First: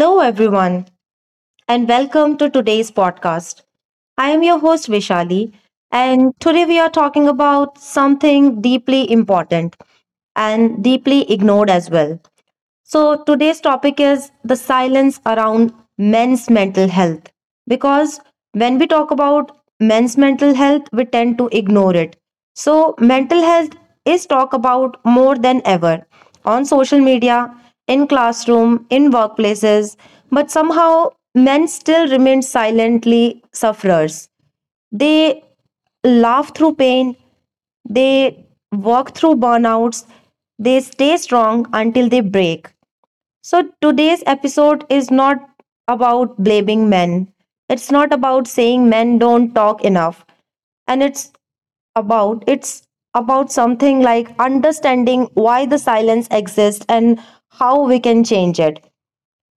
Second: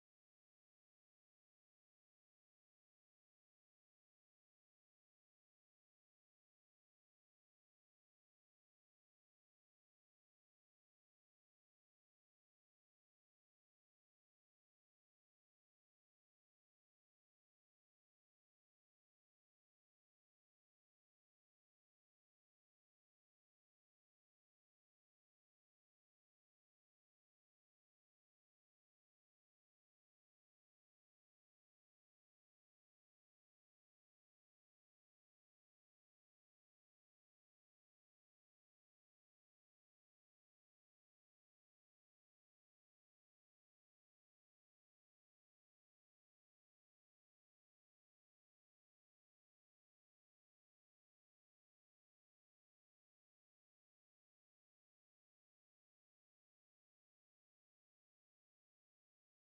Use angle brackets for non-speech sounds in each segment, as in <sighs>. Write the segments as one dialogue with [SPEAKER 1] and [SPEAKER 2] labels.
[SPEAKER 1] Hello, everyone, and welcome to today's podcast. I am your host, Vishali, and today we are talking about something deeply important and deeply ignored as well. So, today's topic is the silence around men's mental health. Because when we talk about men's mental health, we tend to ignore it. So, mental health is talked about more than ever on social media, in classroom, in workplaces, but somehow men still remain silently sufferers. They laugh through pain, they work through burnouts, they stay strong until they break. So today's episode is not about blaming men. It's not about saying men don't talk enough. And it's about something like understanding why the silence exists and how we can change it.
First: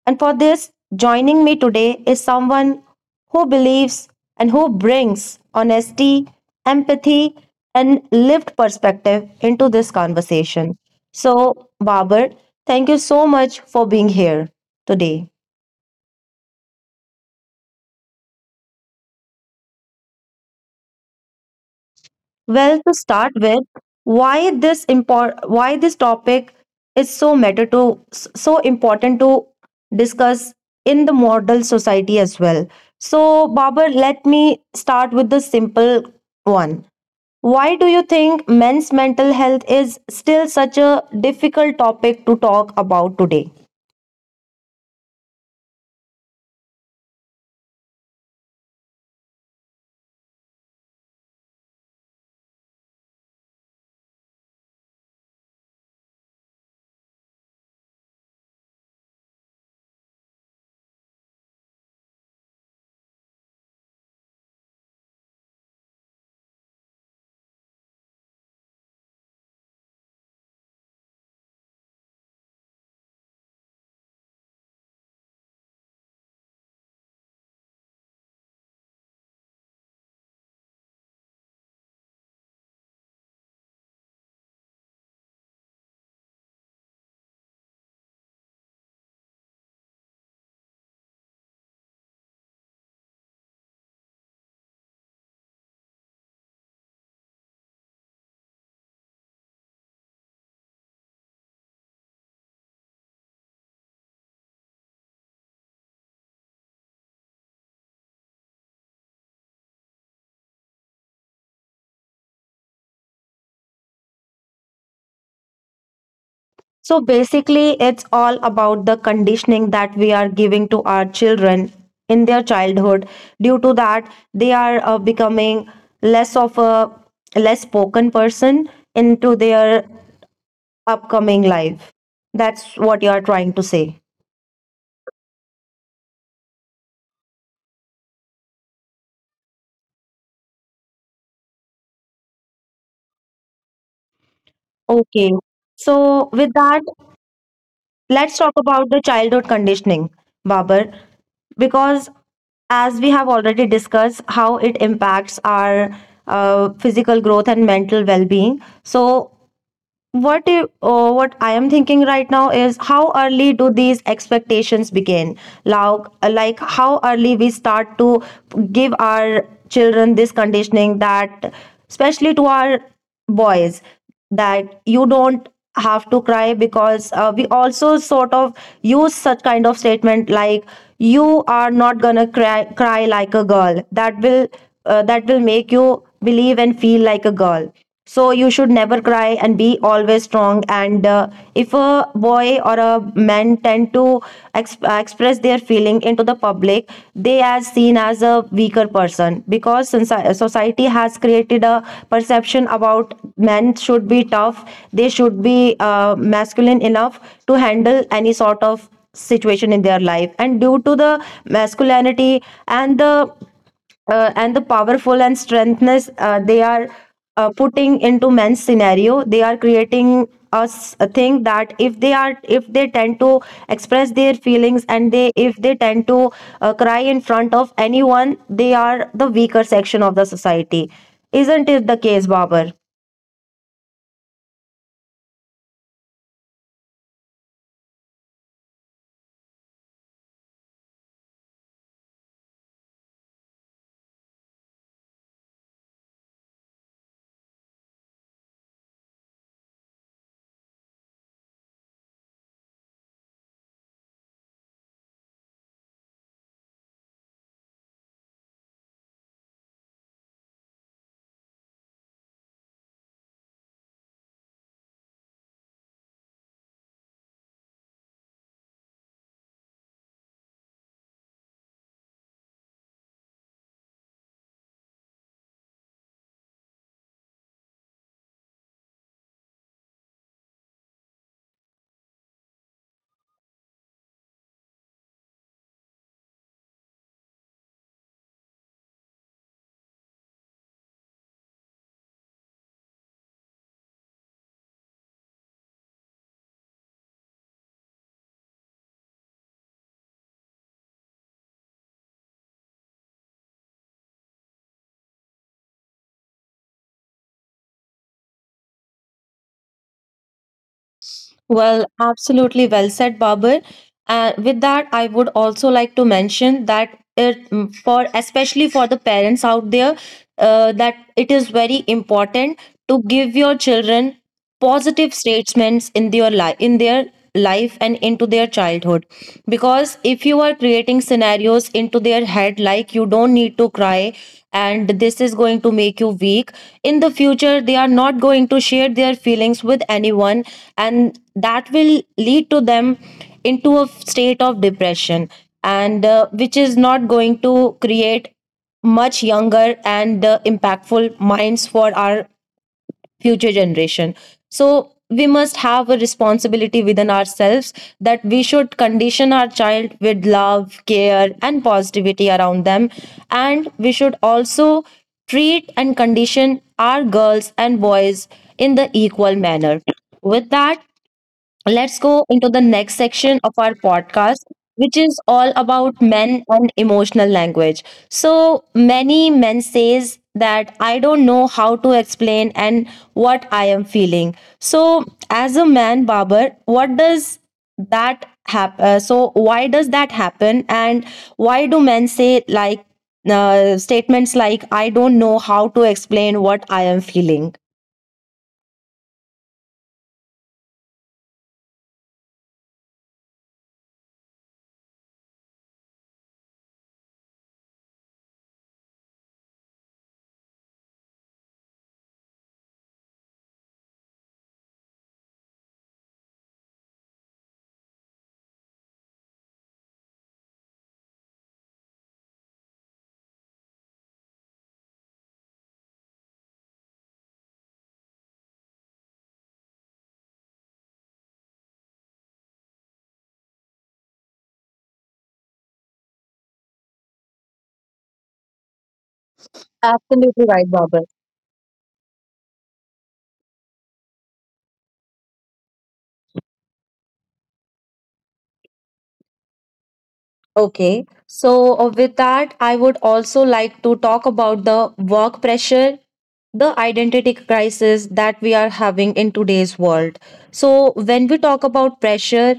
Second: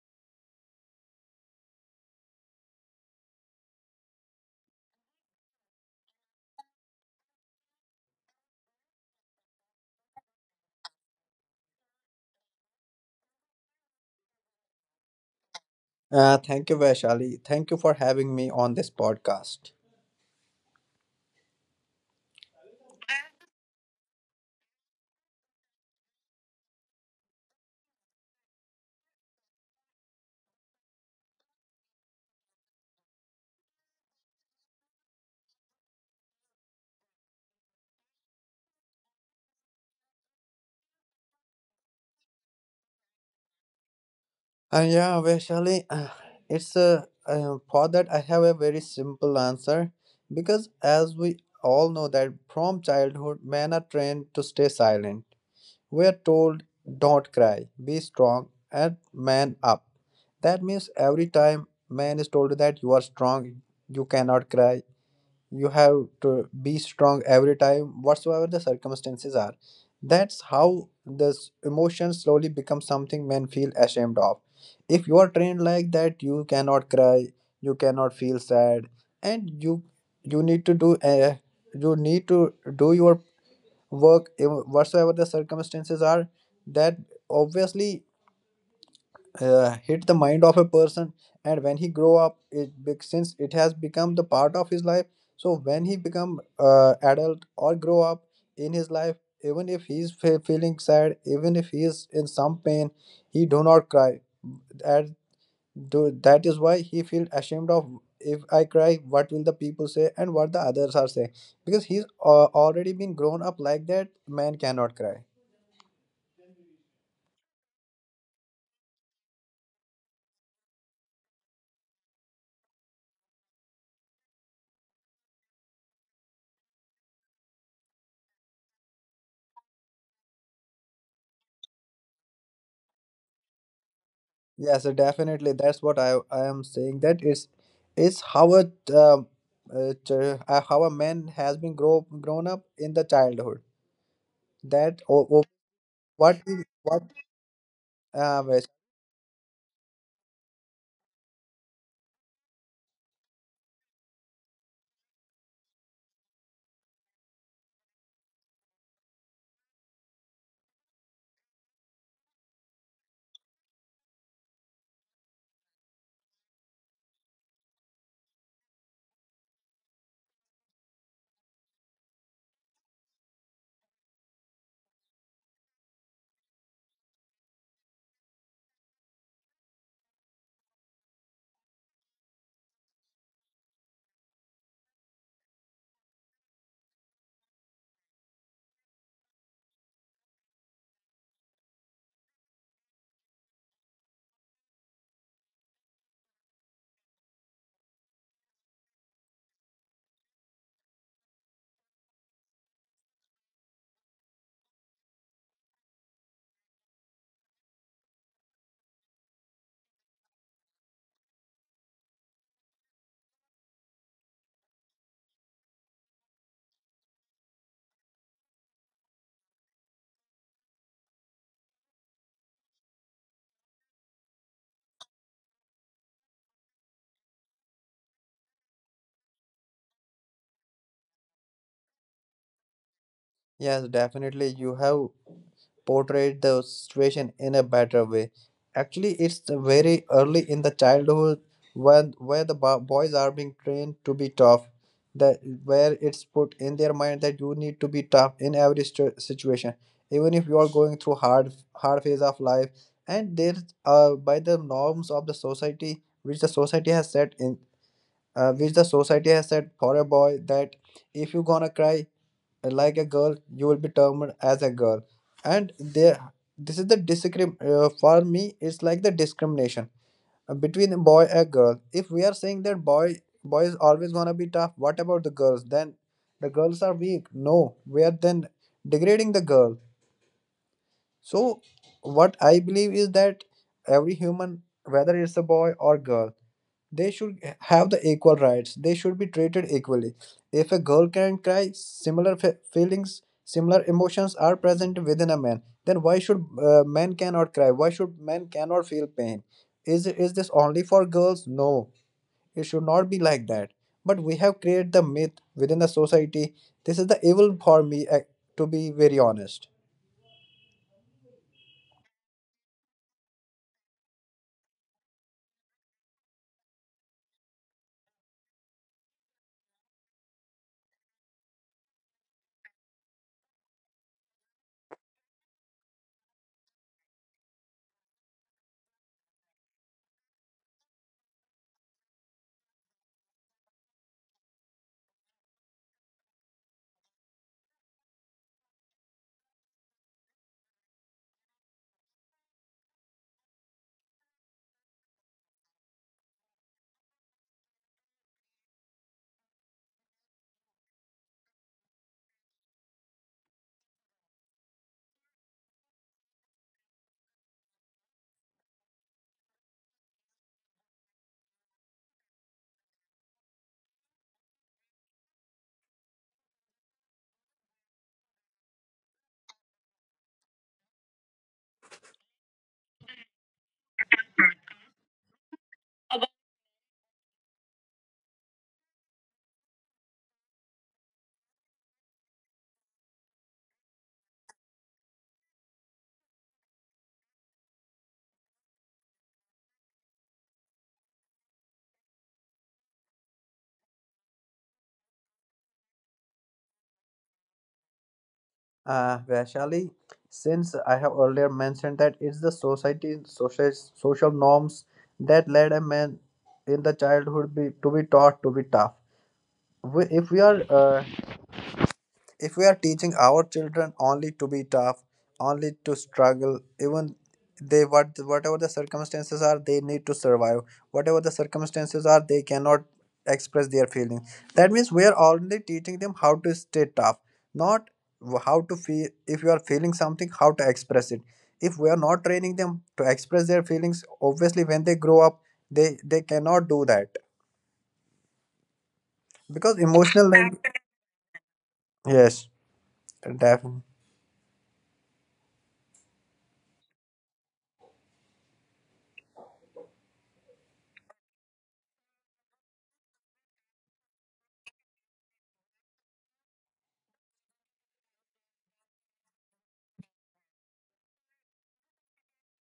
[SPEAKER 1] And for this, joining me today is someone who believes and who brings honesty, empathy, and lived perspective into this conversation. So, Babar, thank you so much for being here today.
[SPEAKER 2] Thank you, Vaishali. Thank you for having me on this podcast.
[SPEAKER 1] Well, to start with, why this topic is so important to discuss in the model society as well. So, Babar, let me start with the simple one. Why do you think men's mental health is still such a difficult topic to talk about today?
[SPEAKER 2] Yeah, Vaishali, it's a For that I have a very simple answer because as we all know that from childhood men are trained to stay silent. We are told don't cry, be strong, and man up. That means every time man is told that you are strong, you cannot cry, you have to be strong every time whatsoever the circumstances are. That's how the emotion slowly becomes something men feel ashamed of. If you are trained like that, you cannot cry, you cannot feel sad, and you need to do you need to do your work whatsoever the circumstances are. That, obviously, hit the mind of a person, and when he grow up since it has become the part of his life, so when he become adult or grow up in his life, even if he's feeling sad, even if he is in some pain, he do not cry. That, do, that is why he feel ashamed of, if I cry what will the people say and what the others are saying, because he's already been grown up like that, man cannot cry.
[SPEAKER 1] So basically, it's all about the conditioning that we are giving to our children in their childhood. Due to that, they are becoming less of a less spoken person into their upcoming life. That's what you are trying to say.
[SPEAKER 2] Yes, so definitely that's what I am saying. That is how a um, how a man has been grown up in the childhood. That
[SPEAKER 1] Okay.
[SPEAKER 2] or,
[SPEAKER 1] So
[SPEAKER 2] what
[SPEAKER 1] with
[SPEAKER 2] is
[SPEAKER 1] that,
[SPEAKER 2] what
[SPEAKER 1] let's talk
[SPEAKER 2] yes,
[SPEAKER 1] about the childhood conditioning, Babar, because as we have already discussed how it impacts our physical growth and mental well-being. So what if, what I am thinking right now is how early do these expectations begin? Like how early we start to give our children this conditioning, that, especially to our boys, that you don't have to cry? Because we also sort of use such kind of statement like you are not gonna cry like a girl. That will make you believe and feel like a girl, so you should never cry and be always strong. And if a boy or a man tend to express their feeling into the public, they are seen as a weaker person, because society has created a perception about men should be tough, they should be masculine enough to handle any sort of situation in their life. And due to the masculinity and the powerful and strengthness, they are putting into men's scenario, they are creating us a thing that if they are, if they tend to express their feelings, and they if they tend to cry in front of anyone, they are the weaker section of the society. Isn't it the case, Babar?
[SPEAKER 2] Yes, definitely, you have portrayed the situation in a better way. Actually, it's the very early in the childhood when where the boys are being trained to be tough. That, where it's put in their mind that you need to be tough in every situation, even if you are going through hard phase of life. And there, by the norms of the society, which the society has set in, which the society has set for a boy, that if you gonna cry like a girl you will be termed as a girl. And there, this is the discrim for me it's like the discrimination between a boy and girl. If we are saying that boys always want to be tough, what about the girls then? The girls are weak? No, we are then degrading the girl. So what I believe is that every human, whether it's a boy or girl, they should have the equal rights. They should be treated equally. If a girl can cry, similar feelings, similar emotions are present within a man. Then why should men cannot cry? Why should men cannot feel pain? Is this only for girls? No, it should not be like that. But we have created the myth within the society. This is the evil for me, to be very honest.
[SPEAKER 1] Well, absolutely well said, Babur. And with that, I would also like to mention that for especially for the parents out there, that it is very important to give your children positive statements in their life, and into their childhood. Because if you are creating scenarios into their head like you don't need to cry and this is going to make you weak in the future, they are not going to share their feelings with anyone, and that will lead to them into a state of depression. And which is not going to create much younger and impactful minds for our future generation. So we must have a responsibility within ourselves that we should condition our child with love, care, and positivity around them, and we should also treat and condition our girls and boys in the equal manner. With that, let's go into the next section of our podcast, which is all about men and emotional language. So many men says that I don't know how to explain and what I am feeling. So as a man, Babar, what does that happen so why does that happen, and why do men say statements like I don't know how to explain what I am feeling?
[SPEAKER 2] Vaishali, since I have earlier mentioned that it's the society, social norms that led a man in the childhood to be taught to be tough. We, if we are If we are teaching our children only to be tough, only to struggle, even they what whatever the circumstances are, they need to survive. Whatever the circumstances are, they cannot express their feelings. That means we are only teaching them how to stay tough, not how to feel. If you are feeling something, how to express it. If we are not training them to express their feelings, obviously when they grow up, they cannot do that because emotional.
[SPEAKER 1] Absolutely
[SPEAKER 2] Lang-
[SPEAKER 1] right, Babar.
[SPEAKER 2] Yes, definitely.
[SPEAKER 1] Okay, so with that, I would also like to talk about the work pressure, the identity crisis that we are having in today's world. So, when we talk about pressure,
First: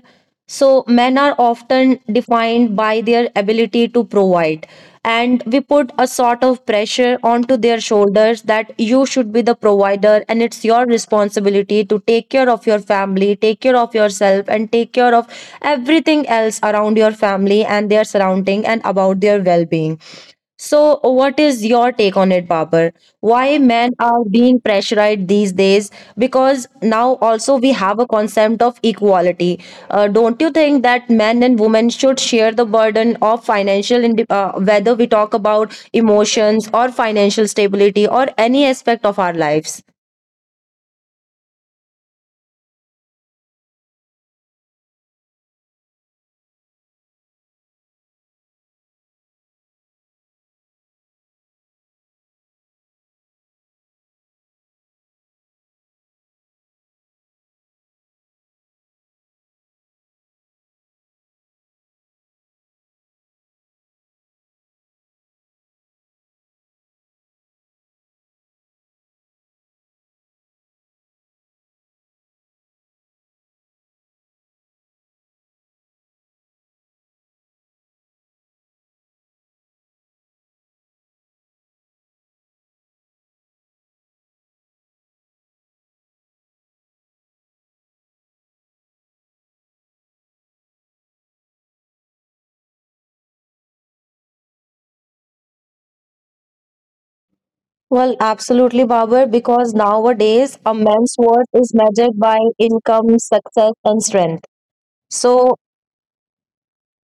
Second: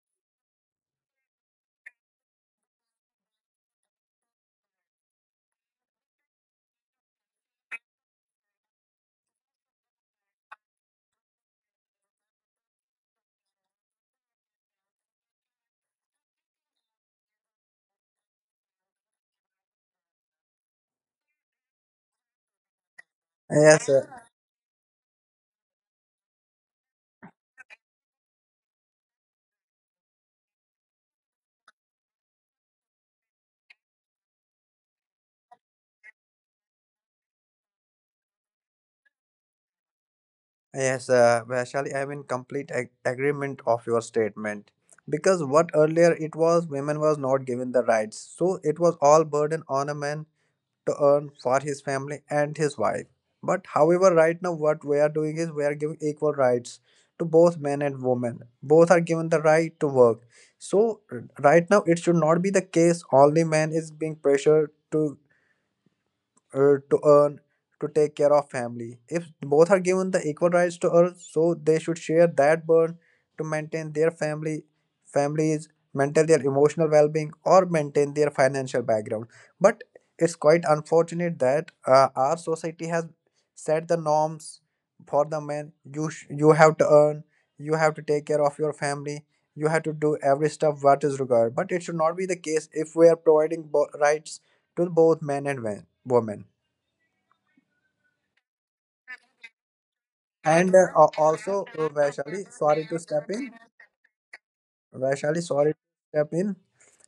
[SPEAKER 1] so men are often defined by their ability to provide, and we put a sort of pressure onto their shoulders that you should be the provider and it's your responsibility to take care of your family, take care of yourself, and take care of everything else around your family and their surrounding and about their well-being. So, what is your take on it, Babar? Why
[SPEAKER 2] Yes,
[SPEAKER 1] men are
[SPEAKER 2] sir.
[SPEAKER 1] being pressurized these days? Because now also we have a concept of equality. Don't you think that men and women should share the burden of financial, whether we talk about emotions or financial stability or any aspect of our lives?
[SPEAKER 2] Yes, Vaishali, I'm in complete agreement of your statement, because what earlier it was women was not given the rights, so it was all burden on a man to earn for his family and his wife. But however, right now what we are doing is we are giving equal rights to both men and women. Both are given the right to work. So right now it should not be the case only man is being pressured to earn, to take care of family. If both are given the equal rights to earn, so they should share that burden to maintain their family families, maintain their emotional well-being or maintain their financial background. But it's quite unfortunate that our society has set the norms for the men. You you have to earn, you have to take care of your family, you have to do every stuff what is required. But it should not be the case if we are providing rights to both men and women.
[SPEAKER 1] Well, absolutely, Babar, because nowadays
[SPEAKER 2] And
[SPEAKER 1] a man's worth
[SPEAKER 2] also,
[SPEAKER 1] is measured by
[SPEAKER 2] Vaishali, sorry to
[SPEAKER 1] income,
[SPEAKER 2] step in.
[SPEAKER 1] success, and strength.
[SPEAKER 2] Vaishali,
[SPEAKER 1] So,
[SPEAKER 2] sorry to step in.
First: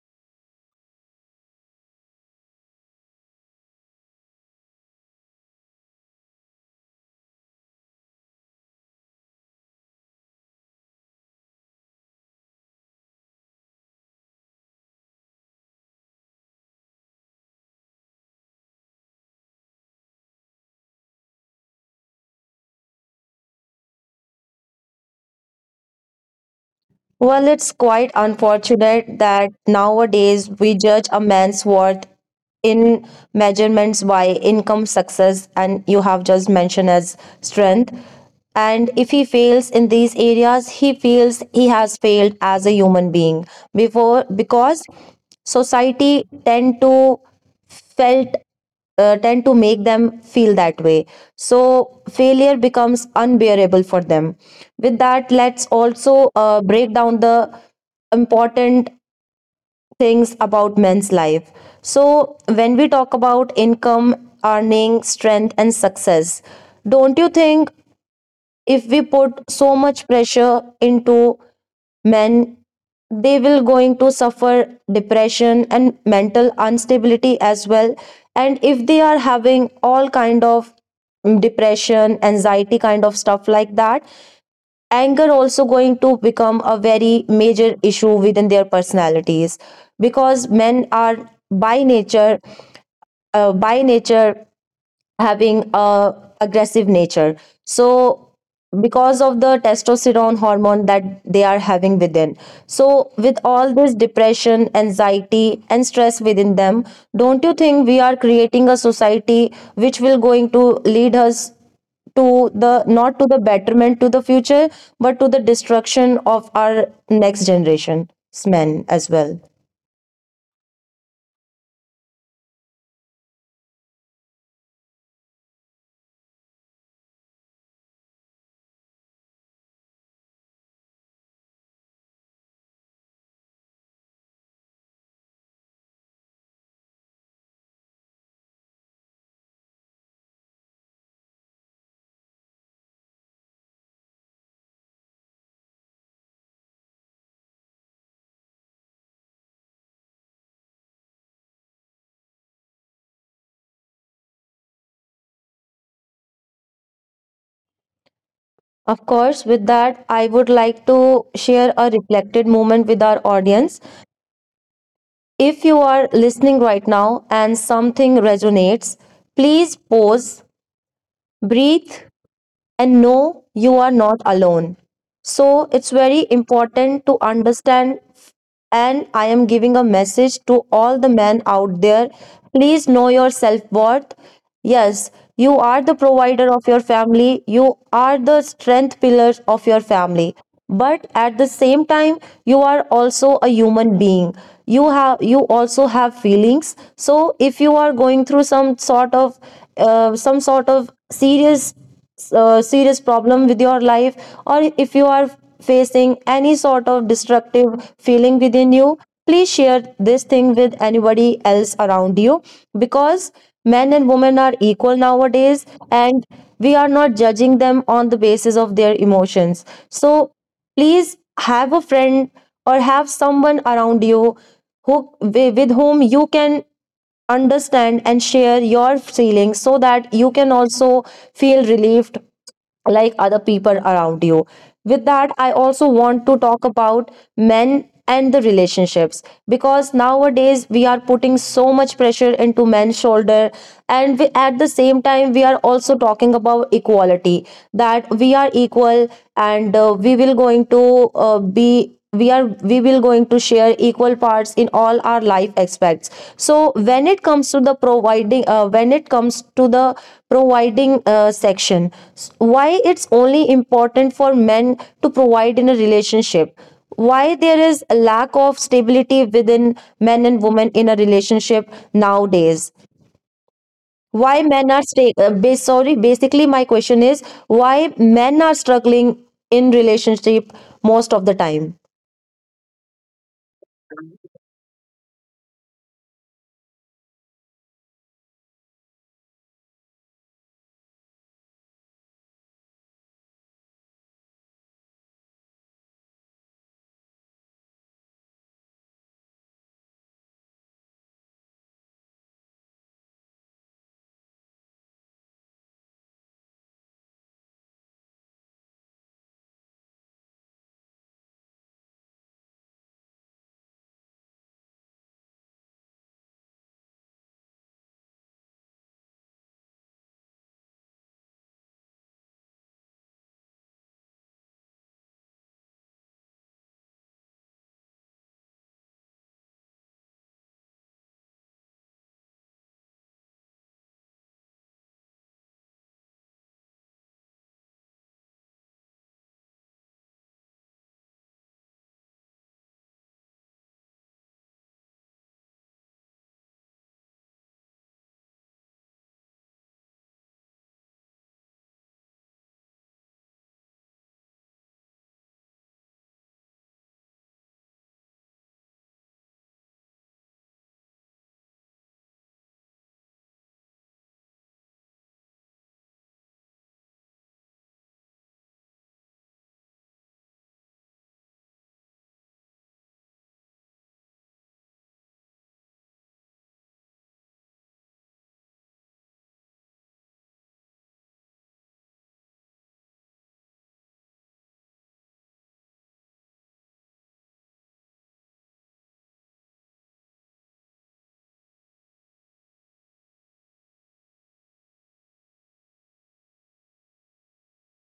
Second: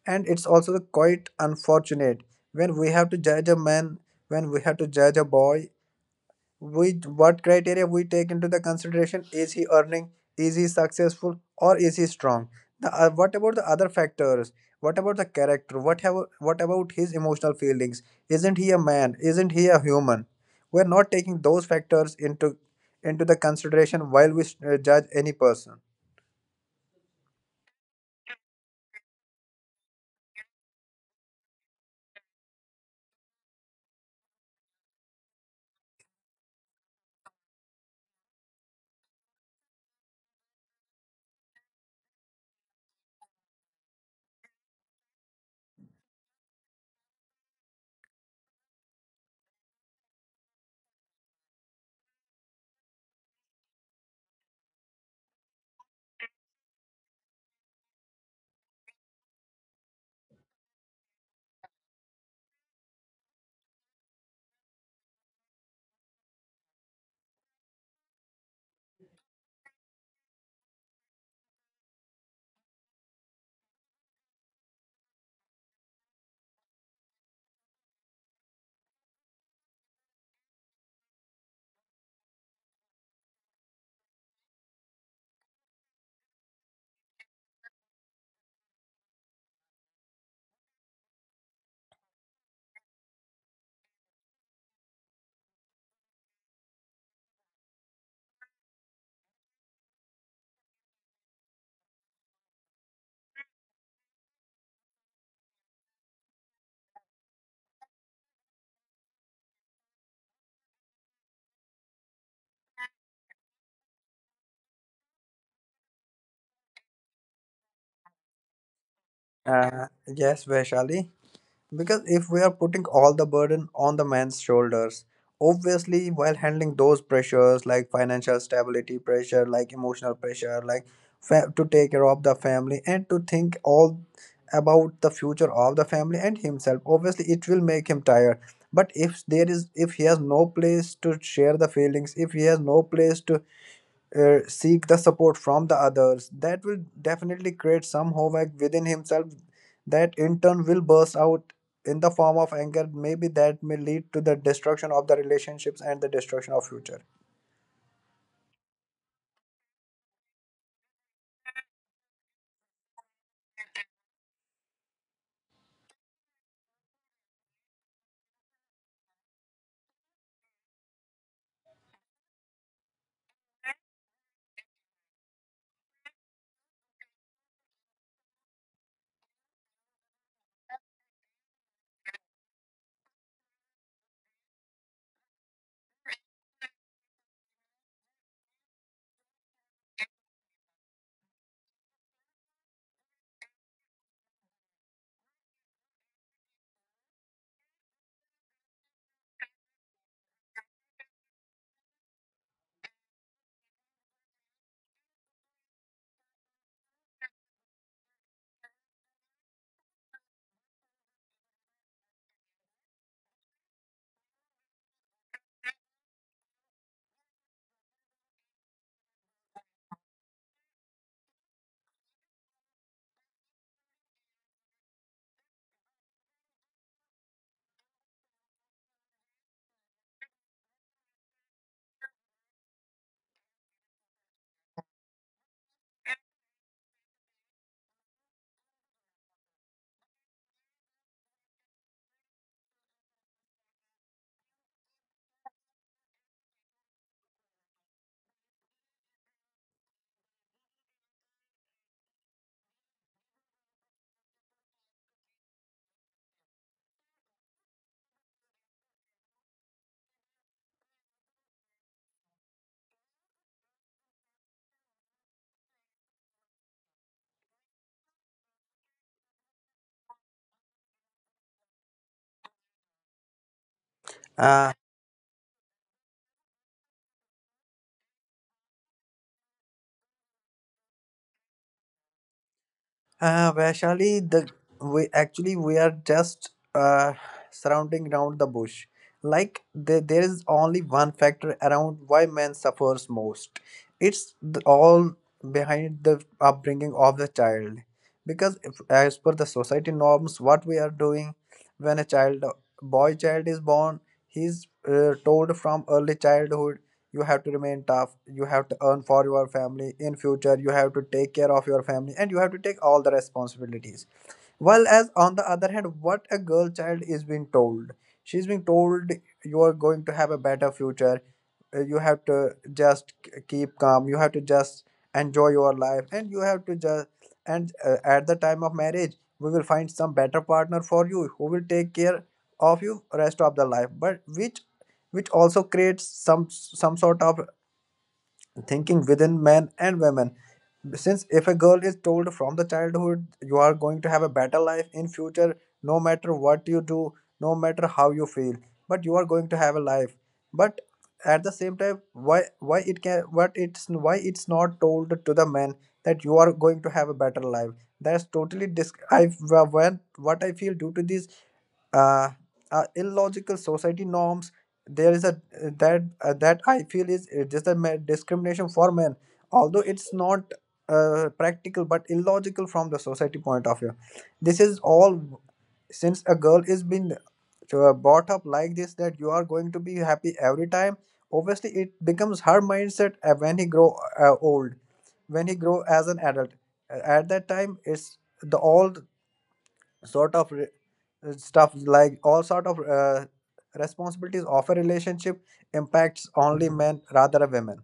[SPEAKER 2] And it's also quite unfortunate, when we have to judge a man, when we have to judge a boy, with what criteria we take into the consideration? Is he earning, is he successful, or is he strong? What about the other factors? What about the character, what about his emotional feelings? Isn't he a man? Isn't he a human? We're not taking those factors into the consideration while we judge any person.
[SPEAKER 1] well, it's quite unfortunate that nowadays we judge a man's worth in measurements by income, success, and you have just mentioned as strength. And if he fails in these areas, he feels he has failed as a human being, before because society felt tend to make them feel that way. So failure becomes unbearable for them. With that, let's also break down the important things about men's life. So when we talk about income, earning, strength, and success, don't you think if we put so much pressure into men, they will going to suffer depression and mental instability as well? And if they are having all kind of depression, anxiety kind of stuff like that, anger also going to become a very major issue within their personalities, because men are by nature having a aggressive nature, so because of the testosterone hormone that they are having within. So with all this depression, anxiety, and stress within them, don't you think we are creating a society which will going to lead us to the not to the betterment to the future, but to the destruction of our next generation's men as well?
[SPEAKER 2] uh, yes, Vaishali. Because if we are putting all the burden on the man's shoulders, obviously, while handling those pressures like financial stability pressure, like emotional pressure, like to take care of the family and to think all about the future of the family and himself, obviously, it will make him tired. But if there is, if he has no place to share the feelings, if he has no place to seek the support from the others, that will definitely create some havoc within himself that in turn will burst out in the form of anger maybe, that may lead to the destruction of the relationships and the destruction of future.
[SPEAKER 1] Of course. With that, I would like to share a reflected moment with our audience. If you are listening right now and something resonates, please pause, breathe, and no, you are not alone. So it's very important to understand. And I am giving a message to all the men out there. Please know your self worth. Yes, you are the provider of your family, you are the strength pillars of your family. But at the same time, you are also a human being. You also have feelings. So if you are going through some sort of serious problem with your life, or if you are facing any sort of destructive feeling within you, please share this thing with anybody else around you, because men and women are equal nowadays, and we are not judging them on the basis of their emotions. So please have a friend or have someone around you who, with whom you can understand and share your feelings, so that you can also feel relieved like other people around you. With that, I also want to talk about men and the relationships, because nowadays we are putting so much pressure into men's shoulder, and we, at the same time we are also talking about equality, that we are equal. And we will going to be we are we will going to share equal parts in all our life aspects. So when it comes to the providing section, why it's only important for men to provide in a relationship? Why there is a lack of stability within men and women in a relationship nowadays? Why men
[SPEAKER 2] Uh,
[SPEAKER 1] are sorry, basically my question is why men are struggling in relationship most of the time?
[SPEAKER 2] Vaishali, the we actually we are just surrounding around the bush. Like there is only one factor around why man suffers most. It's the, all behind the upbringing of the child. Because if, as per the society norms, what we are doing, when a child, boy child is born, he's told from early childhood you have to remain tough, you have to earn for your family in future, you have to take care of your family, and you have to take all the responsibilities. Well, as on the other hand, what a girl child is being told. She's being told you are going to have a better future. You have to just keep calm. You have to just enjoy your life, and you have to just and at the time of marriage, we will find some better partner for you who will take care of you rest of the life. But which also creates some sort of thinking within men and women. Since if a girl is told from the childhood you are going to have a better life in future, no matter what you do, no matter how you feel, but you are going to have a life. But at the same time, why it can what it's why it's not told to the men that you are going to have a better life? That's totally dis- I when what I feel due to this uh, illogical society norms, there is a that that I feel is just a discrimination for men, although it's not practical but illogical from the society point of view. This is all since a girl is being brought up like this, that you are going to be happy every time. Obviously it becomes her mindset when he grow old, when he grow as an adult. At that time, it's the all sort of re- stuff like all sort of responsibilities of a relationship impacts only men rather than women.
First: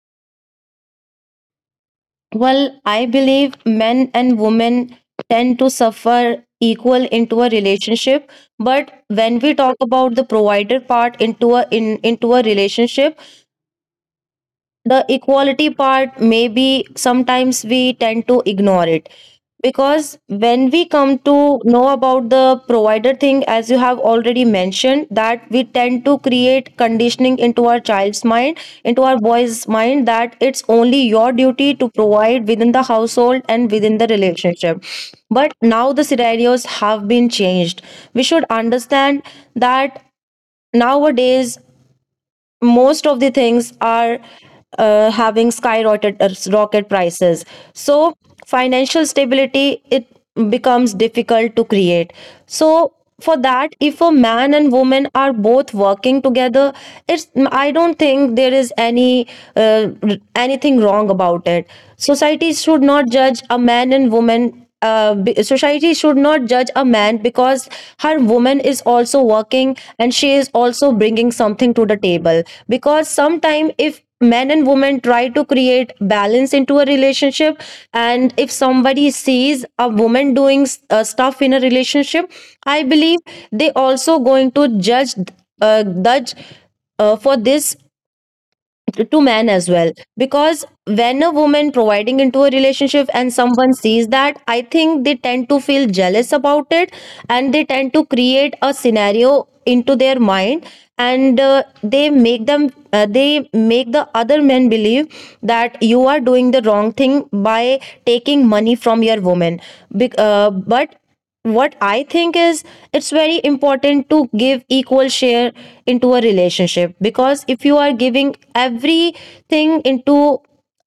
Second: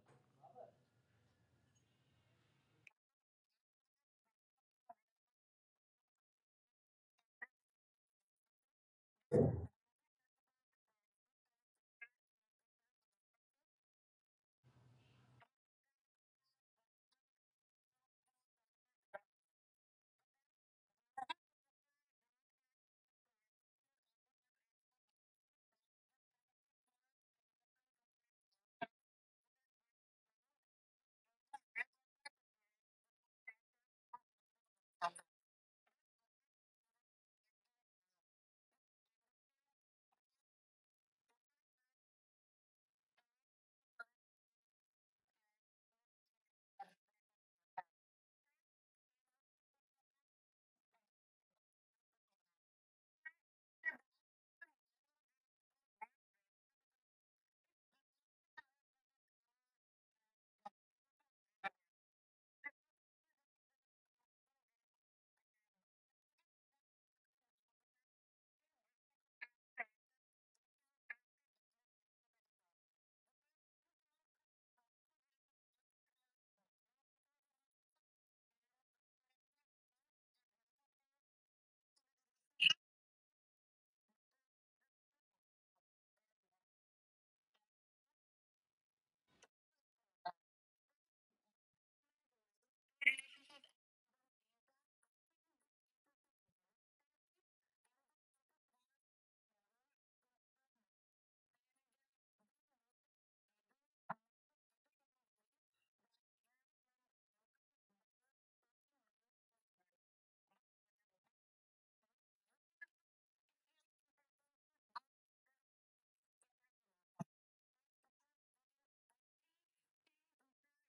[SPEAKER 1] Well, I believe men and women tend to suffer equal into a relationship, but when we talk about the provider part into a in into a relationship, the equality part maybe sometimes we tend to ignore it. Because when we come to know about the provider thing, as you have already mentioned, that we tend to create conditioning into our child's mind, into our boy's mind, that it's only your duty to provide within the household and within the relationship. But now the scenarios have been changed. We should understand that nowadays most of the things are having skyrocketed rocket prices. So financial stability, it becomes difficult to create. So for that, if a man and woman are both working together, it's, I don't think there is any anything wrong about it. Society should not judge a man and woman, society should not judge a man because her Woman is also working and she is also bringing something to the table. Because sometime if men and women try to create balance into a relationship and if somebody sees a woman doing stuff in a relationship, I believe they also going to judge, uh, judge for this, to men as well. Because when a woman providing into a relationship and someone sees that, I think they tend to feel jealous about it, and they tend to create a scenario into their mind, and they make them they make the other men believe that you are doing the wrong thing by taking money from your woman. But what I think is it's very important to give equal share into a relationship, because if you are giving everything into,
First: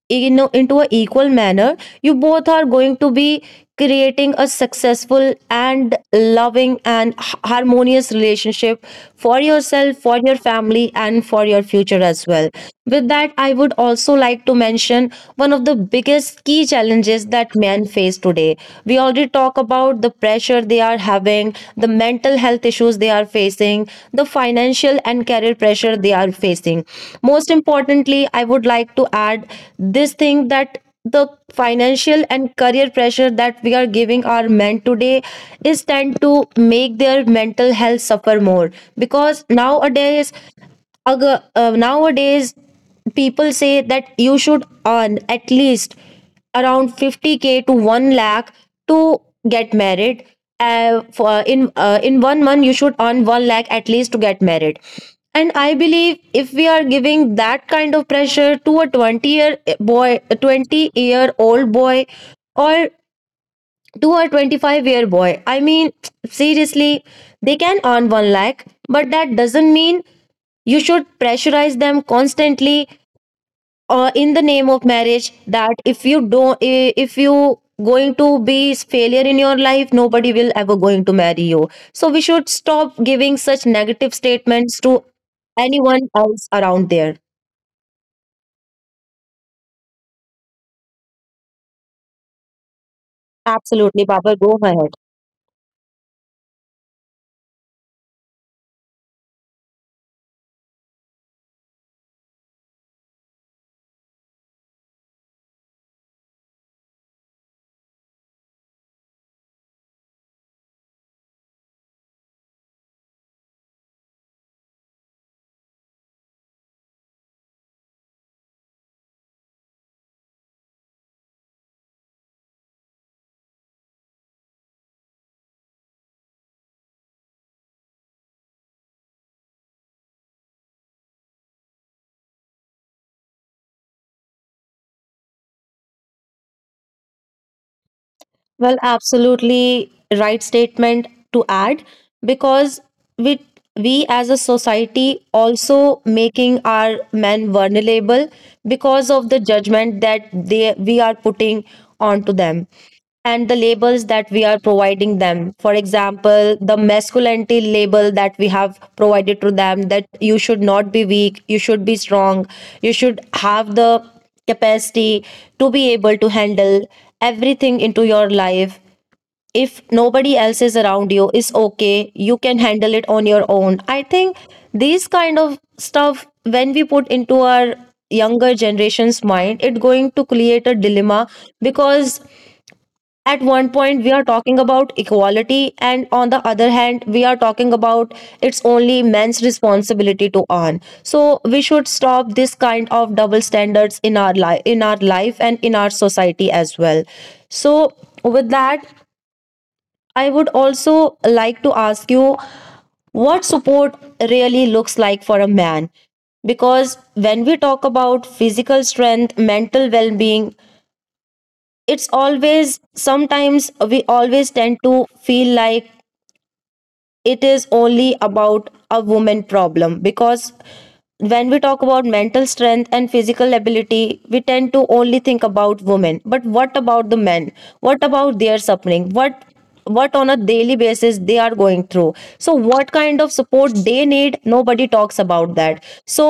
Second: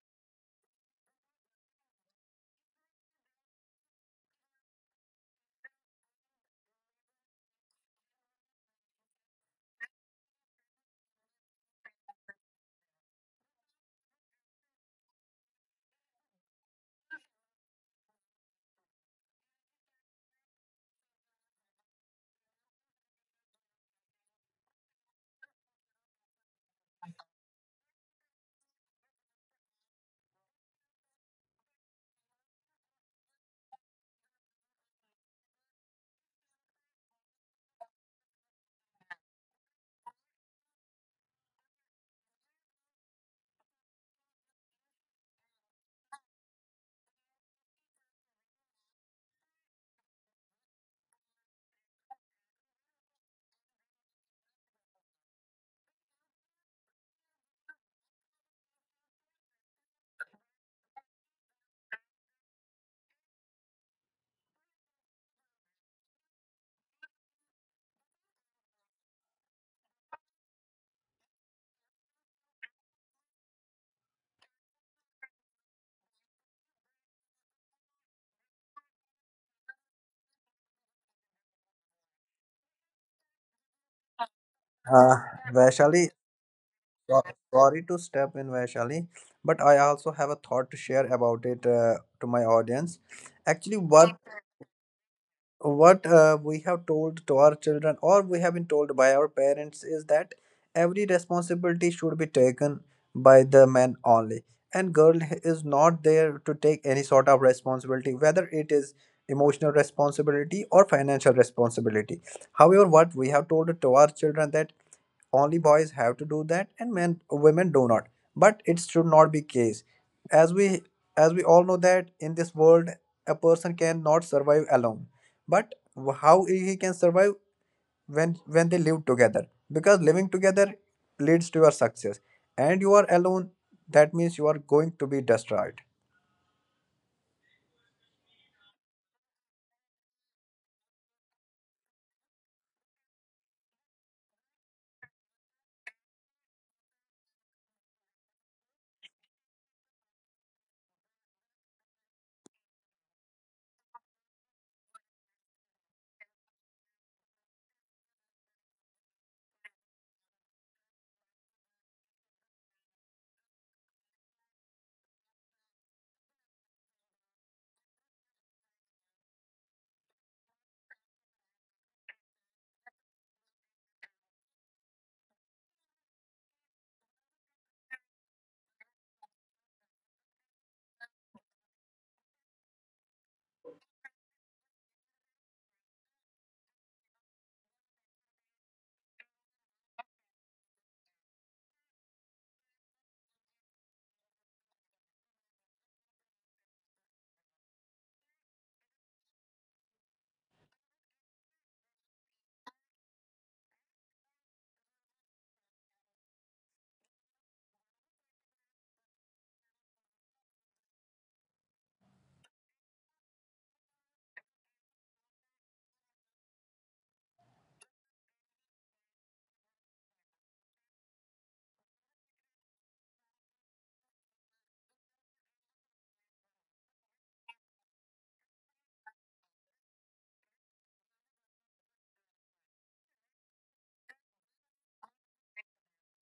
[SPEAKER 1] into a equal manner, you both are going to be creating a successful and loving and harmonious relationship for yourself, for your family, and for your future as well. With that, I would also like to mention one of the biggest key challenges that men face today. We already talk about the pressure they are having, the mental health issues they are facing, the financial and career pressure they are facing. Most importantly, I would like to add this thing, that the financial and career pressure that we are giving our men today is tend to make their mental health suffer more. Because nowadays, nowadays, people say that you should earn at least around 50k to 1 lakh to get married. For in 1 month, you should earn 1 lakh at least to get married. And I believe if we are giving that kind of pressure to a 20-year boy, a 20-year-old boy, or to a 25-year boy. I mean, <tsk> seriously, they can earn 1 lakh, but that doesn't mean you should pressurize them constantly in the name of marriage, that if you don't if you going to be failure in your life, nobody will ever going to marry you. So we should stop giving such negative statements to
[SPEAKER 2] uh,
[SPEAKER 1] anyone
[SPEAKER 2] Vaishali,
[SPEAKER 1] else around there.
[SPEAKER 2] so- sorry to step in, Vaishali, but I also have a thought to share about it to my audience. Actually,
[SPEAKER 1] Absolutely, papa, go ahead.
[SPEAKER 2] what we have told to our children, or we have been told by our parents, is that every responsibility should be taken by the man only, and girl is not there to take any sort of responsibility, whether it is emotional responsibility or financial responsibility. However, what we have told to our children that only boys have to do that, and men women do not. But it should not be case. as we as we all know that in this world a person cannot survive alone. But how he can survive, when they live together, because living together leads to your success. And you are alone, that means you are going to be destroyed.
[SPEAKER 1] Well, absolutely right statement to add, because we we as a society also making our men vulnerable because of the judgment that they we are putting onto them, and the labels that we are providing them. For example, the masculinity label that we have provided to them, that you should not be weak, you should be strong, you should have the capacity to be able to handle everything into your life. If nobody else is around you, it's okay, you can handle it on your own. I think these kind of stuff when we put into our younger generation's mind, it going to create a dilemma. Because at one point we are talking about equality, and on the other hand we are talking about it's only men's responsibility to earn. So we should stop this kind of double standards in our life, and in our society as well. So, with that, I would also like to ask you what support really looks like for a man. Because when we talk about physical strength, mental well-being, it's always sometimes we always tend to feel like it is only about a woman problem. Because when we talk about mental strength and physical ability, we tend to only think about women. But what about the men? What about their suffering? What on a daily basis they are going through? So what kind of support they need? Nobody talks about that. So,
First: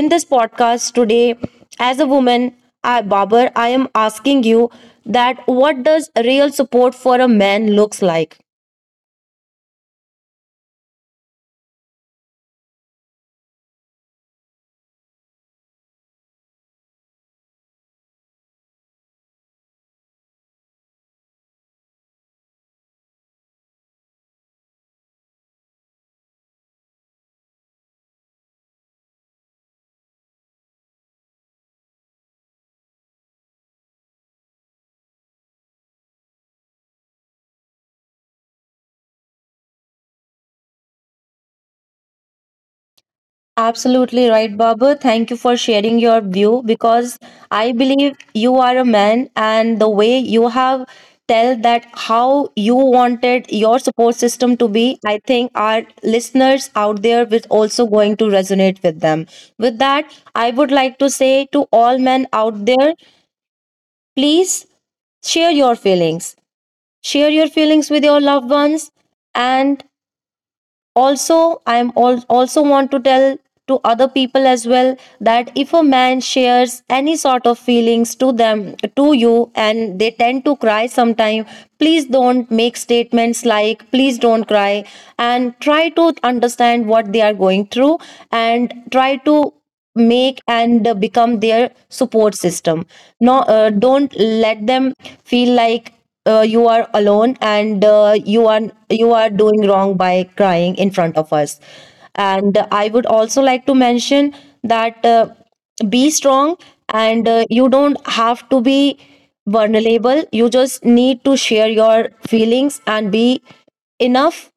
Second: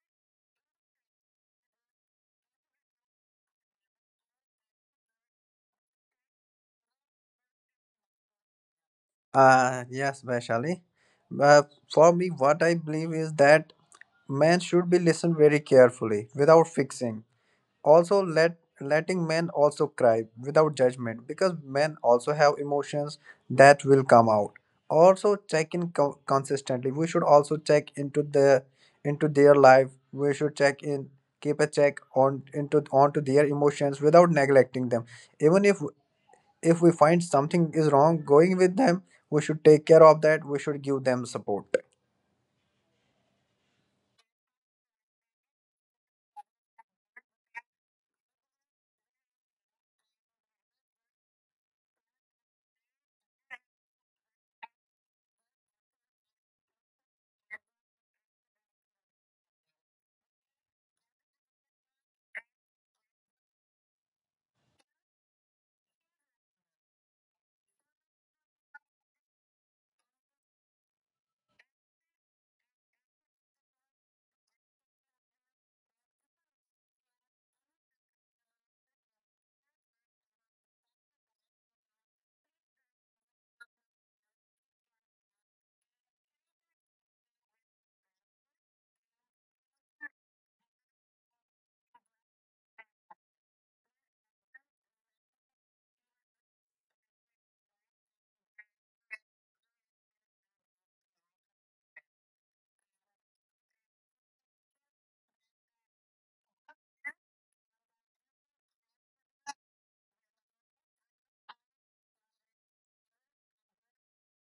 [SPEAKER 1] in this podcast today, as a woman, I, Babar, I am asking you that what does real support for a man looks like?
[SPEAKER 2] Yes, Vaishali. Uh, for me, what I believe is that man should be listened very carefully without fixing, also letting men also cry without judgment because men also have emotions that will come out. Also check in consistently, we should also check into the into their life, we should check in, keep a check on into onto their emotions without neglecting them. Even if we find something is wrong going with them, we should take care of that, we should give them support.
[SPEAKER 1] Absolutely right, Babu. Thank you for sharing your view, because I believe you are a man, and the way you have tell that how you wanted your support system to be, I think our listeners out there will also going to resonate with them. With that, I would like to say to all men out there, please share your feelings. Share your feelings with your loved ones. And also I am all, also want to tell to other people as well, that if a man shares any sort of feelings to them, to you, and they tend to cry sometime, please don't make statements like please don't cry, and try to understand what they are going through, and try to make and become their support system. No don't let them feel like you are alone and you are doing wrong by crying in front of us. And I would also like to mention that be strong, and you don't have to be vulnerable. You just need to share your feelings and be enough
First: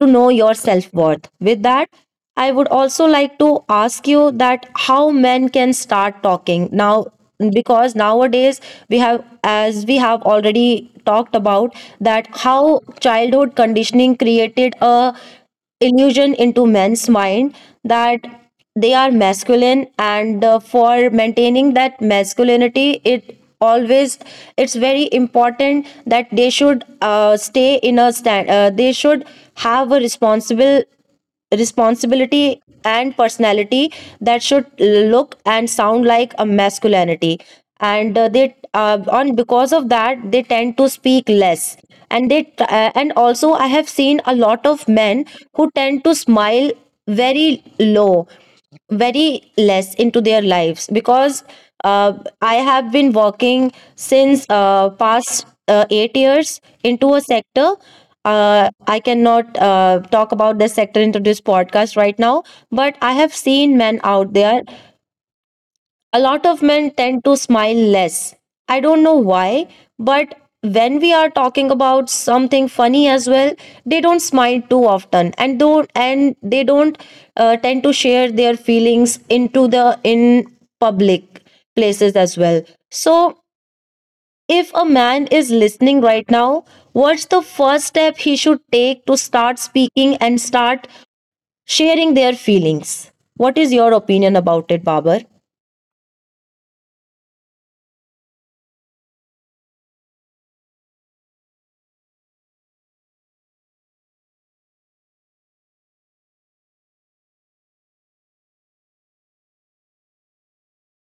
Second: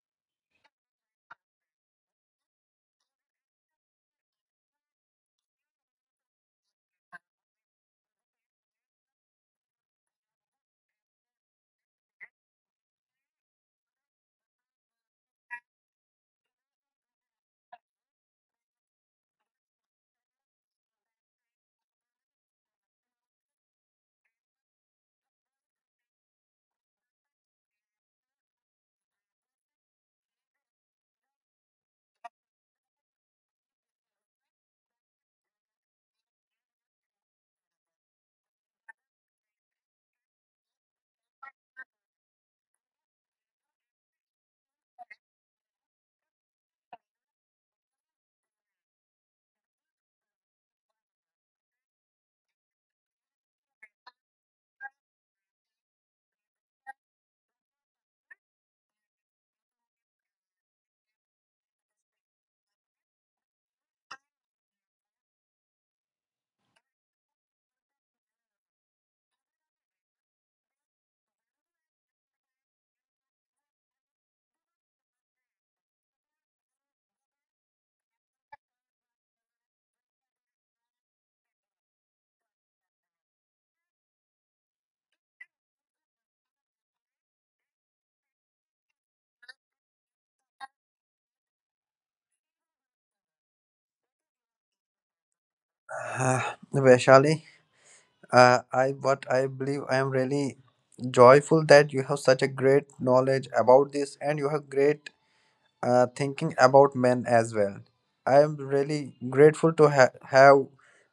[SPEAKER 1] to know your self-worth. With that, I would also like to ask you that how men can start talking now. Because nowadays, we have, as we have already talked about, that how childhood conditioning created a illusion into men's mind, that they are masculine, and for maintaining that masculinity, it always, it's very important that they should stay in a stand they should have a responsible responsibility and personality that should look and sound like a masculinity. And they on because of that they tend to speak less. And they and also I have seen a lot of men who tend to smile very low, very less into their lives. Because uh, I have been working since past 8 years into a sector. I cannot talk about this sector into this podcast right now, but I have seen men out there. A lot of men tend to smile less. I don't know why, but when we are talking about something funny as well, they don't smile too often, and don't and they don't tend to share their feelings into the in public places as well. So, if a man is listening right now, what's the first step he should take to start speaking and start sharing their feelings? What is your opinion about it, Babar?
[SPEAKER 2] <sighs> uh, Vaishali, I what I believe, I am really joyful that you have such a great knowledge about this and you have great thinking about men as well. I am really grateful to have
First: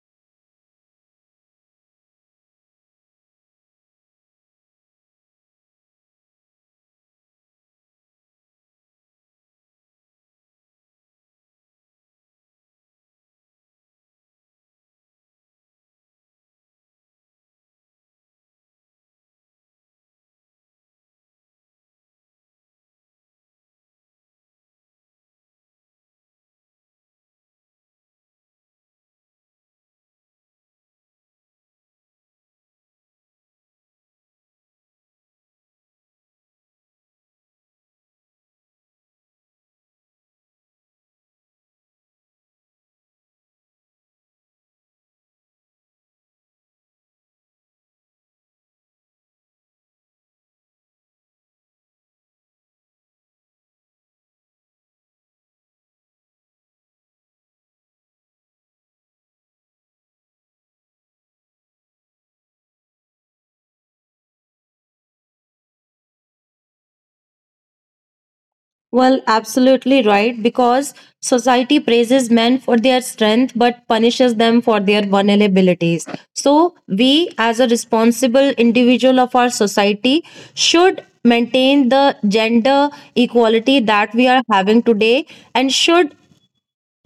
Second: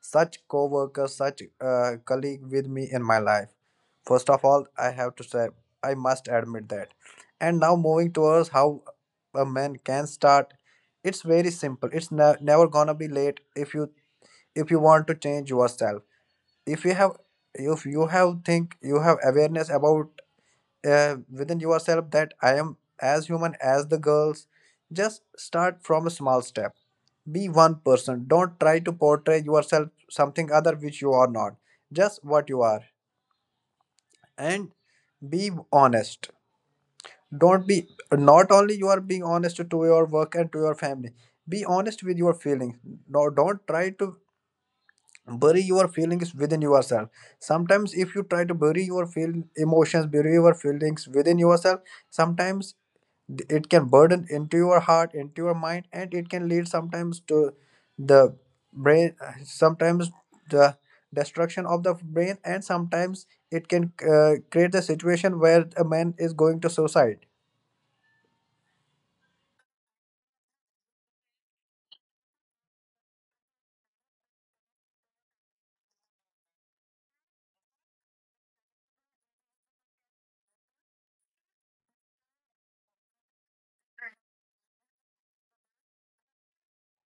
[SPEAKER 2] such co-worker, such colleague with me in my life. First of all, I have to say, I must admit that. And now, moving towards how a man can start, it's very simple. It's never gonna be late if you want to change yourself, if you have if you have think you have awareness about within yourself that I am as human as the girls. Just start from a small step. Be one person. Don't try to portray yourself something other which you are not. Just what you are. And be honest. Don't be, not only you are being honest to your work and to your family. Be honest with your feelings. No, don't try to bury your feelings within yourself. Sometimes if you try to bury your feel emotions, bury your feelings within yourself, sometimes it can burden into your heart, into your mind, and it can lead sometimes to the brain, sometimes the destruction of the brain, and sometimes it can create the situation where a man is going to suicide.
[SPEAKER 1] Well, absolutely right, because society praises men for their strength but punishes them for their vulnerabilities. So, we as a responsible individual of our society should maintain the gender equality that we are having today, and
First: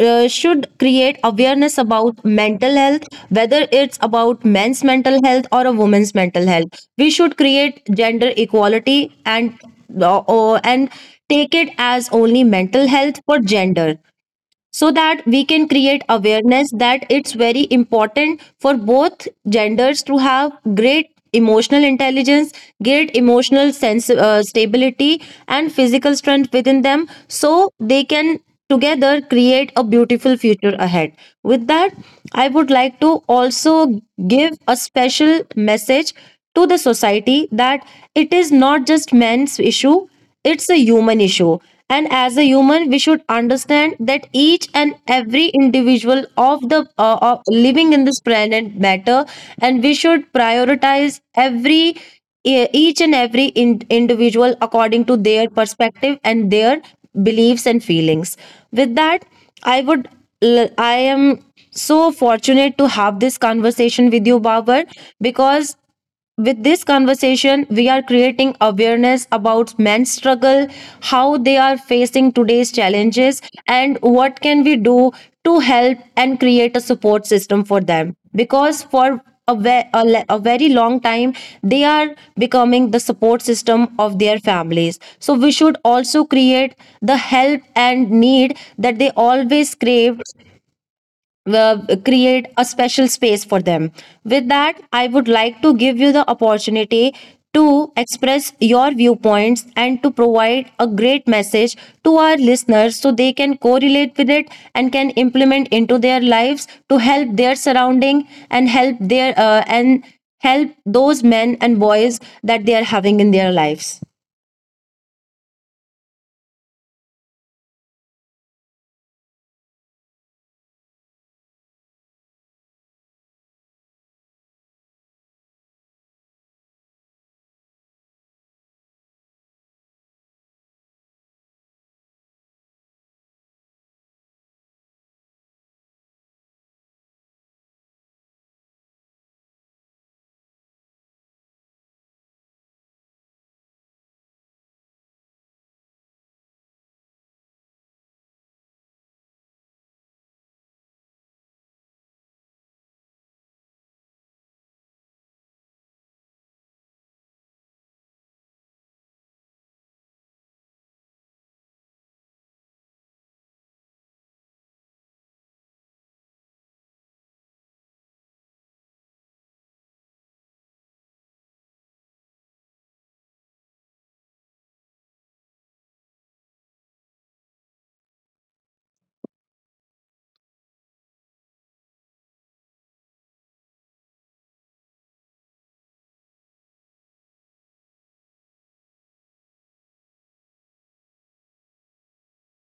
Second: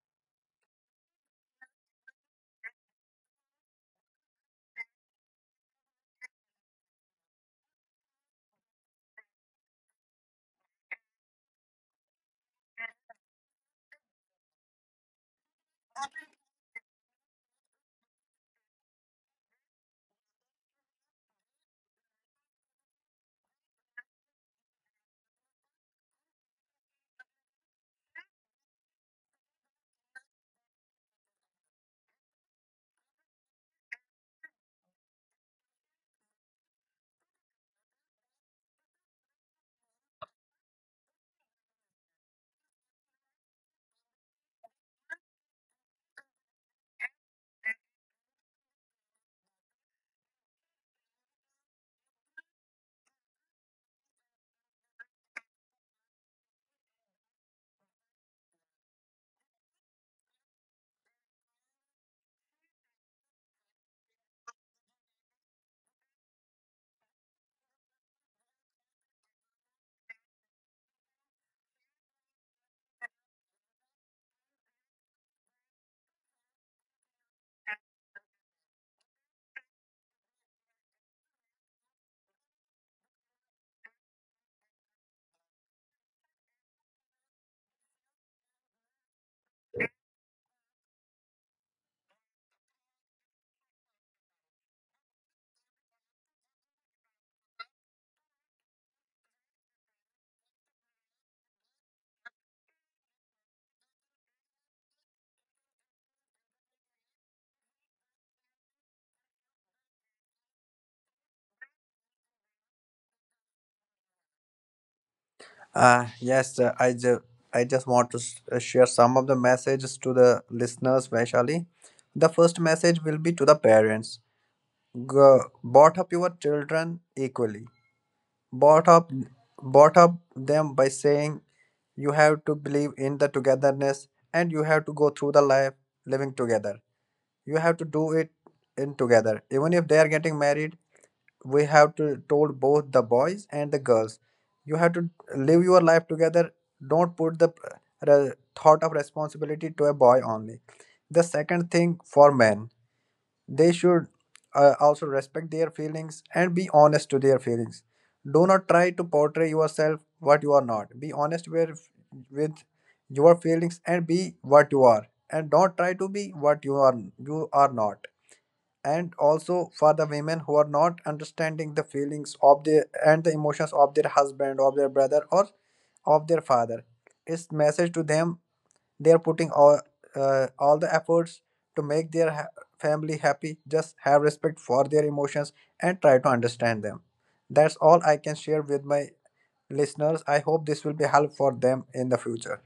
[SPEAKER 1] should create awareness about mental health, whether it's about men's mental health or a woman's mental health. We should create gender equality and and take it as only mental health for gender, so that we can create awareness that it's very important for both genders to have great emotional intelligence, great emotional sense stability, and physical strength within them, so they can together create a beautiful future ahead. With that, I would like to also give a special message to the society, that it is not just men's issue, it's a human issue. And as a human, we should understand that each and every individual of the of living in this planet matter, and we should prioritize every each and every individual according to their perspective and their beliefs and feelings. With that, I would I am so fortunate to have this conversation with you, Babar, because with this conversation, we are creating awareness about men's struggle, how they are facing today's challenges, and what can we do to help and create a support system for them. Because for a, ve- a, le- a very long time, they are becoming the support system of their families. So we should also create the help and need that they always crave. uh, Create a special space for them. With that, I would like to give you the opportunity to express your viewpoints and to provide a great message to our listeners, so they can correlate with it and can implement into their lives to help their surrounding and help their and help those men and boys that they are having in their lives.
[SPEAKER 2] Yes, I just want to share some of the messages to the listeners, especially the first message will be to the parents. Go, brought up your children equally. Bought up bought up them by saying you have to believe in the togetherness and you have to go through the life living together. You have to do it in together. Even if they are getting married, we have to told both the boys and the girls, you have to live your life together. Don't put the uh, thought of responsibility to a boy only. The second thing, for men, they should also respect their feelings and be honest to their feelings. Do not try to portray yourself what you are not. Be honest with your feelings, and be what you are. And don't try to be what you are not. And also for the women who are not understanding the feelings of their and the emotions of their husband, of their brother, or of their father. Its message to them, they are putting all the efforts to make their family happy. Just have respect for their emotions and try to understand them. That's all I can share with my listeners. I hope this will be help for them in the future.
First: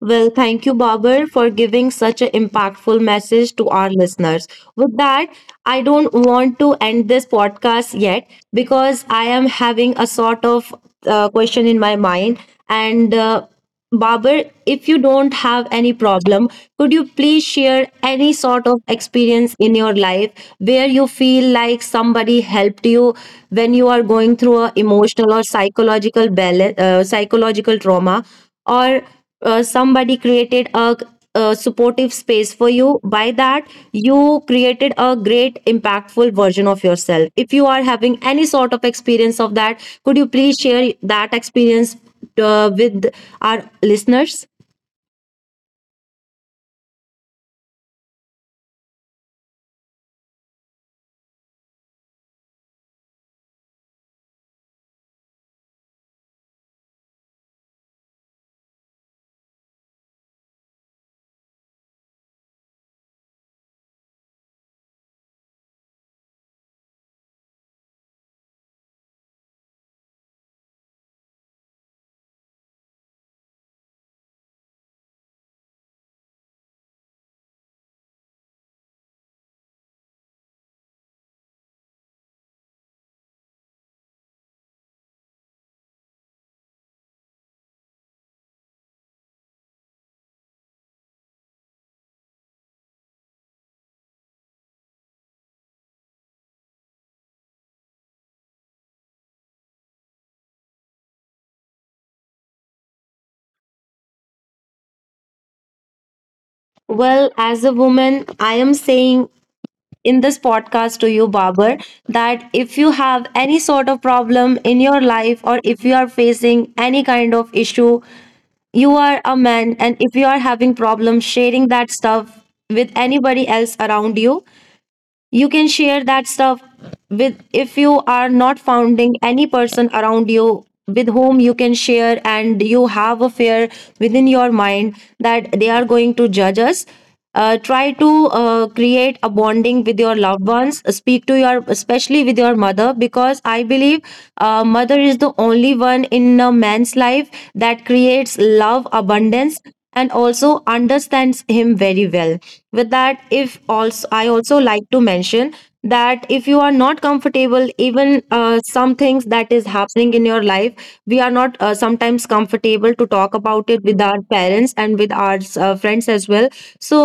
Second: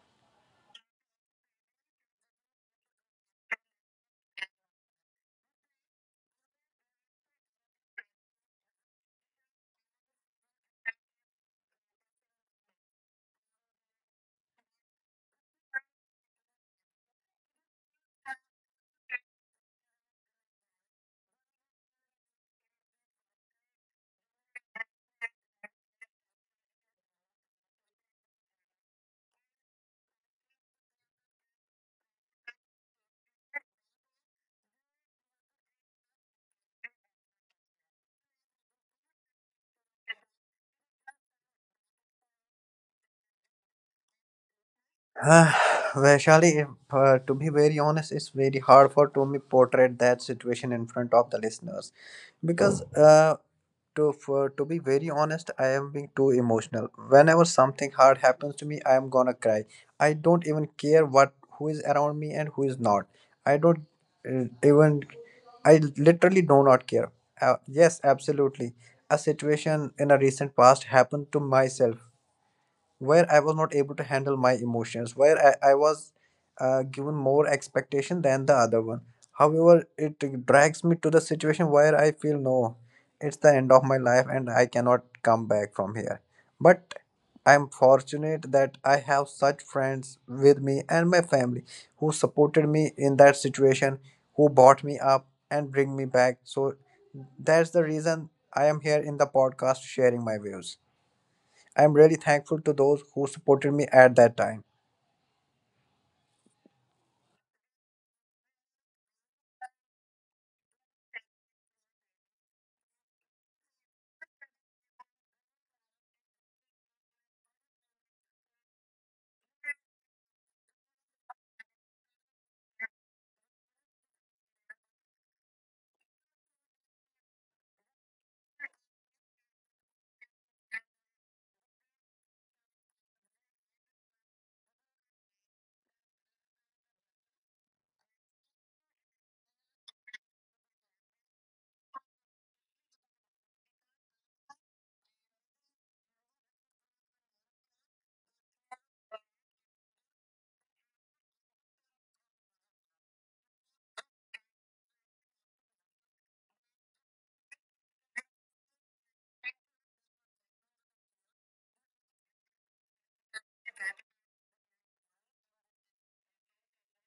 [SPEAKER 1] Well, thank you, Babar, for giving such an impactful message to our listeners. With that, I don't want to end this podcast yet, because I am having a sort of question in my mind. And Babar, if you don't have any problem, could you please share any sort of experience in your life where you feel like somebody helped you when you are going through a emotional or psychological balance, psychological trauma, or somebody created a supportive space for you by that you created a great impactful version of yourself? If you are having any sort of experience of that, could you please share that experience with our listeners?
[SPEAKER 2] Ah, Vaishali, if, to be very honest, it's very hard for to me portray that situation in front of the listeners, because to for, to be very honest, I am being too emotional. Whenever something hard happens to me, I am gonna cry. I don't even care what who is around me and who is not. I don't uh, even I literally do not care. Yes, absolutely, a situation in a recent past happened to myself, where I was not able to handle my emotions, where I was given more expectation than the other one. However, it drags me to the situation where I feel no, it's the end of my life and I cannot come back from here. But I'm fortunate that I have such friends with me and my family who supported me in that situation, who brought me up and bring me back. So that's the reason I am here in the podcast sharing my views. I'm really thankful to those who supported me at that time.
[SPEAKER 1] Well, as a woman, I am saying in this podcast to you, Barber, that if you have any sort of problem in your life, or if you are facing any kind of issue, you are a man, and if you are having problems sharing that stuff with anybody else around you, you can share that stuff with. If you are not founding any person around you with whom you can share, and you have a fear within your mind that they are going to judge us, try to create a bonding with your loved ones. Speak to your, especially with your mother, because I believe mother is the only one in a man's life that creates love abundance and also understands him very well. With that, if also I also like to mention that if you are not comfortable, even some things that is happening in your life, we are not sometimes comfortable to talk about it with our parents and with our friends as well. So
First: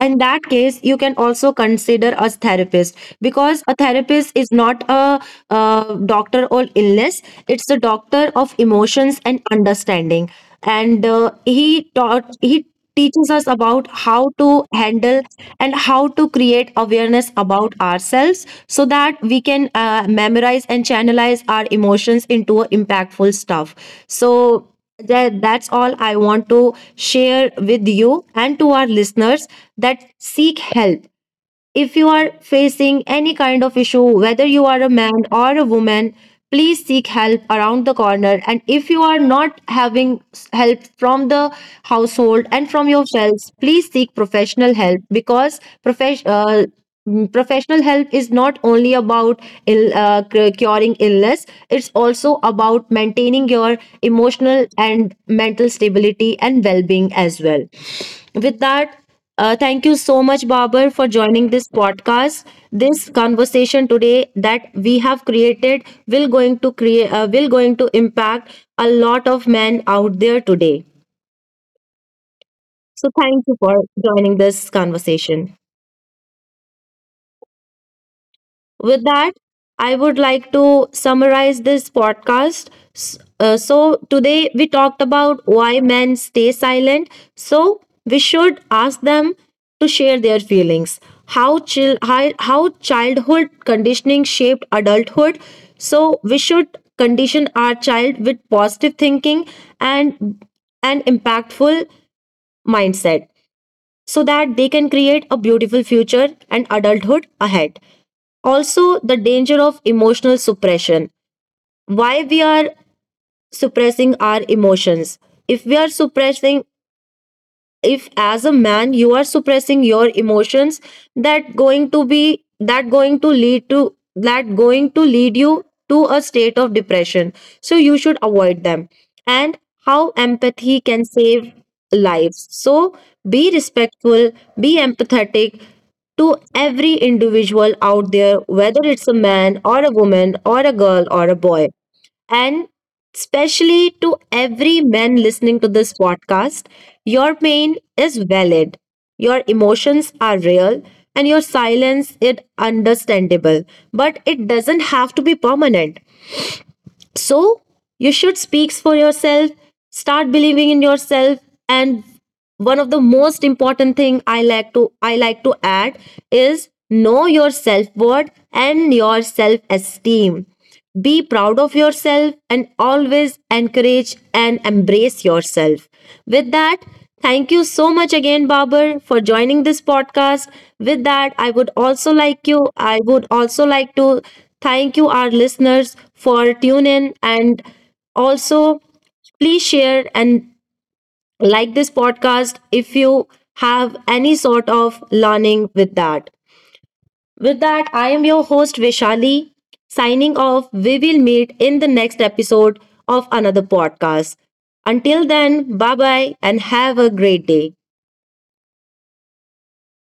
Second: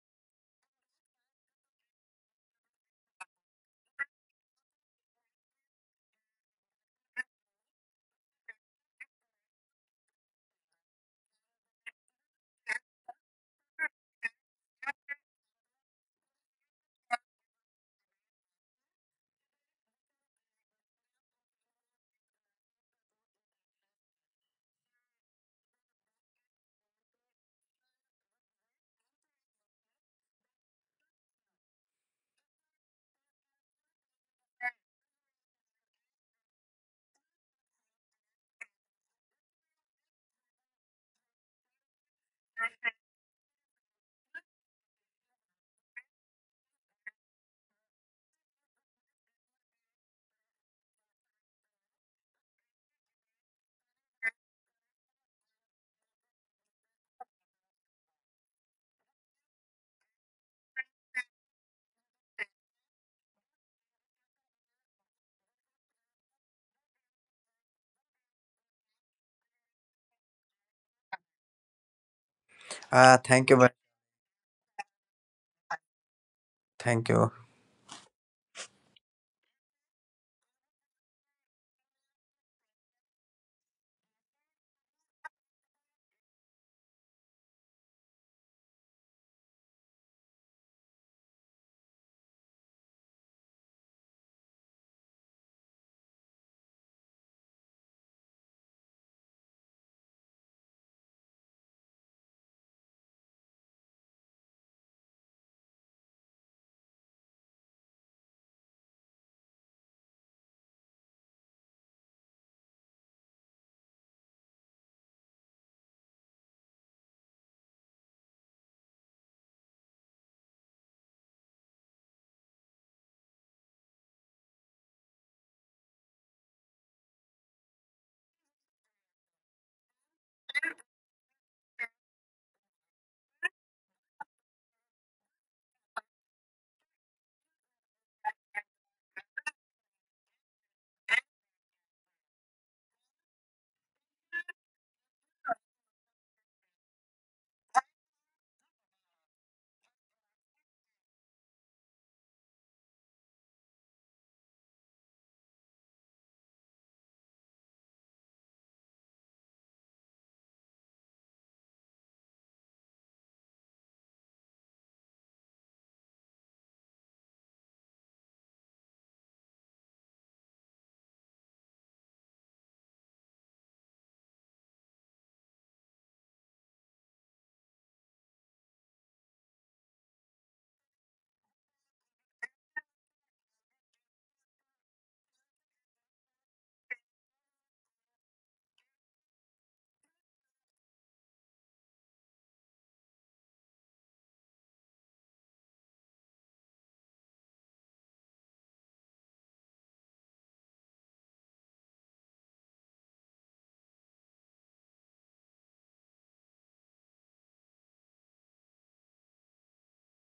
[SPEAKER 1] in that case, you can also consider a therapist, because a therapist is not a doctor or illness. It's the doctor of emotions and understanding. And he teaches us about how to handle and how to create awareness about ourselves, so that we can memorize and channelize our emotions into a impactful stuff. So that's all I want to share with you and to our listeners, that seek help. If you are facing any kind of issue, whether you are a man or a woman, please seek help around the corner. And if you are not having help from the household and from yourselves, please seek professional help, because professional help is not only about curing illness. It's also about maintaining your emotional and mental stability and well-being as well. With that, thank you so much, Babar, for joining this podcast. This conversation today that we have created will going to impact a lot of men out there today. So
[SPEAKER 2] Ah,
[SPEAKER 1] thank
[SPEAKER 2] thank
[SPEAKER 1] you
[SPEAKER 2] you, very-
[SPEAKER 1] for joining this conversation.
[SPEAKER 2] thank you.
[SPEAKER 1] With that, I would like to summarize this podcast. So, today we talked about why men stay silent. So, we should ask them to share their feelings, how childhood conditioning shaped adulthood. So, we should condition our child with positive thinking and an impactful mindset, so that they can create a beautiful future and adulthood ahead. Also, the danger of emotional suppression. Why we are suppressing our emotions? If we are suppressing, if as a man you are suppressing your emotions, that going to be that going to lead to that going to lead you to a state of depression, so you should avoid them. And how empathy can save lives. So be respectful, be empathetic to every individual out there, whether it's a man or a woman or a girl or a boy. And especially to every man listening to this podcast, your pain is valid. Your emotions are real and your silence is understandable, but it doesn't have to be permanent. So you should speak for yourself. Start believing in yourself. And one of the most important thing I like to add is know your self worth and your self esteem. Be proud of yourself and always encourage and embrace yourself. With that, thank you so much again, Babar, for joining this podcast. With that, I would also like to thank you, our listeners, for tune in. And also, please share and like this podcast if you have any sort of learning with that. With that, I am your host Vishali, signing off. We will meet in the next episode of another podcast. Until then, bye bye, and have a great day.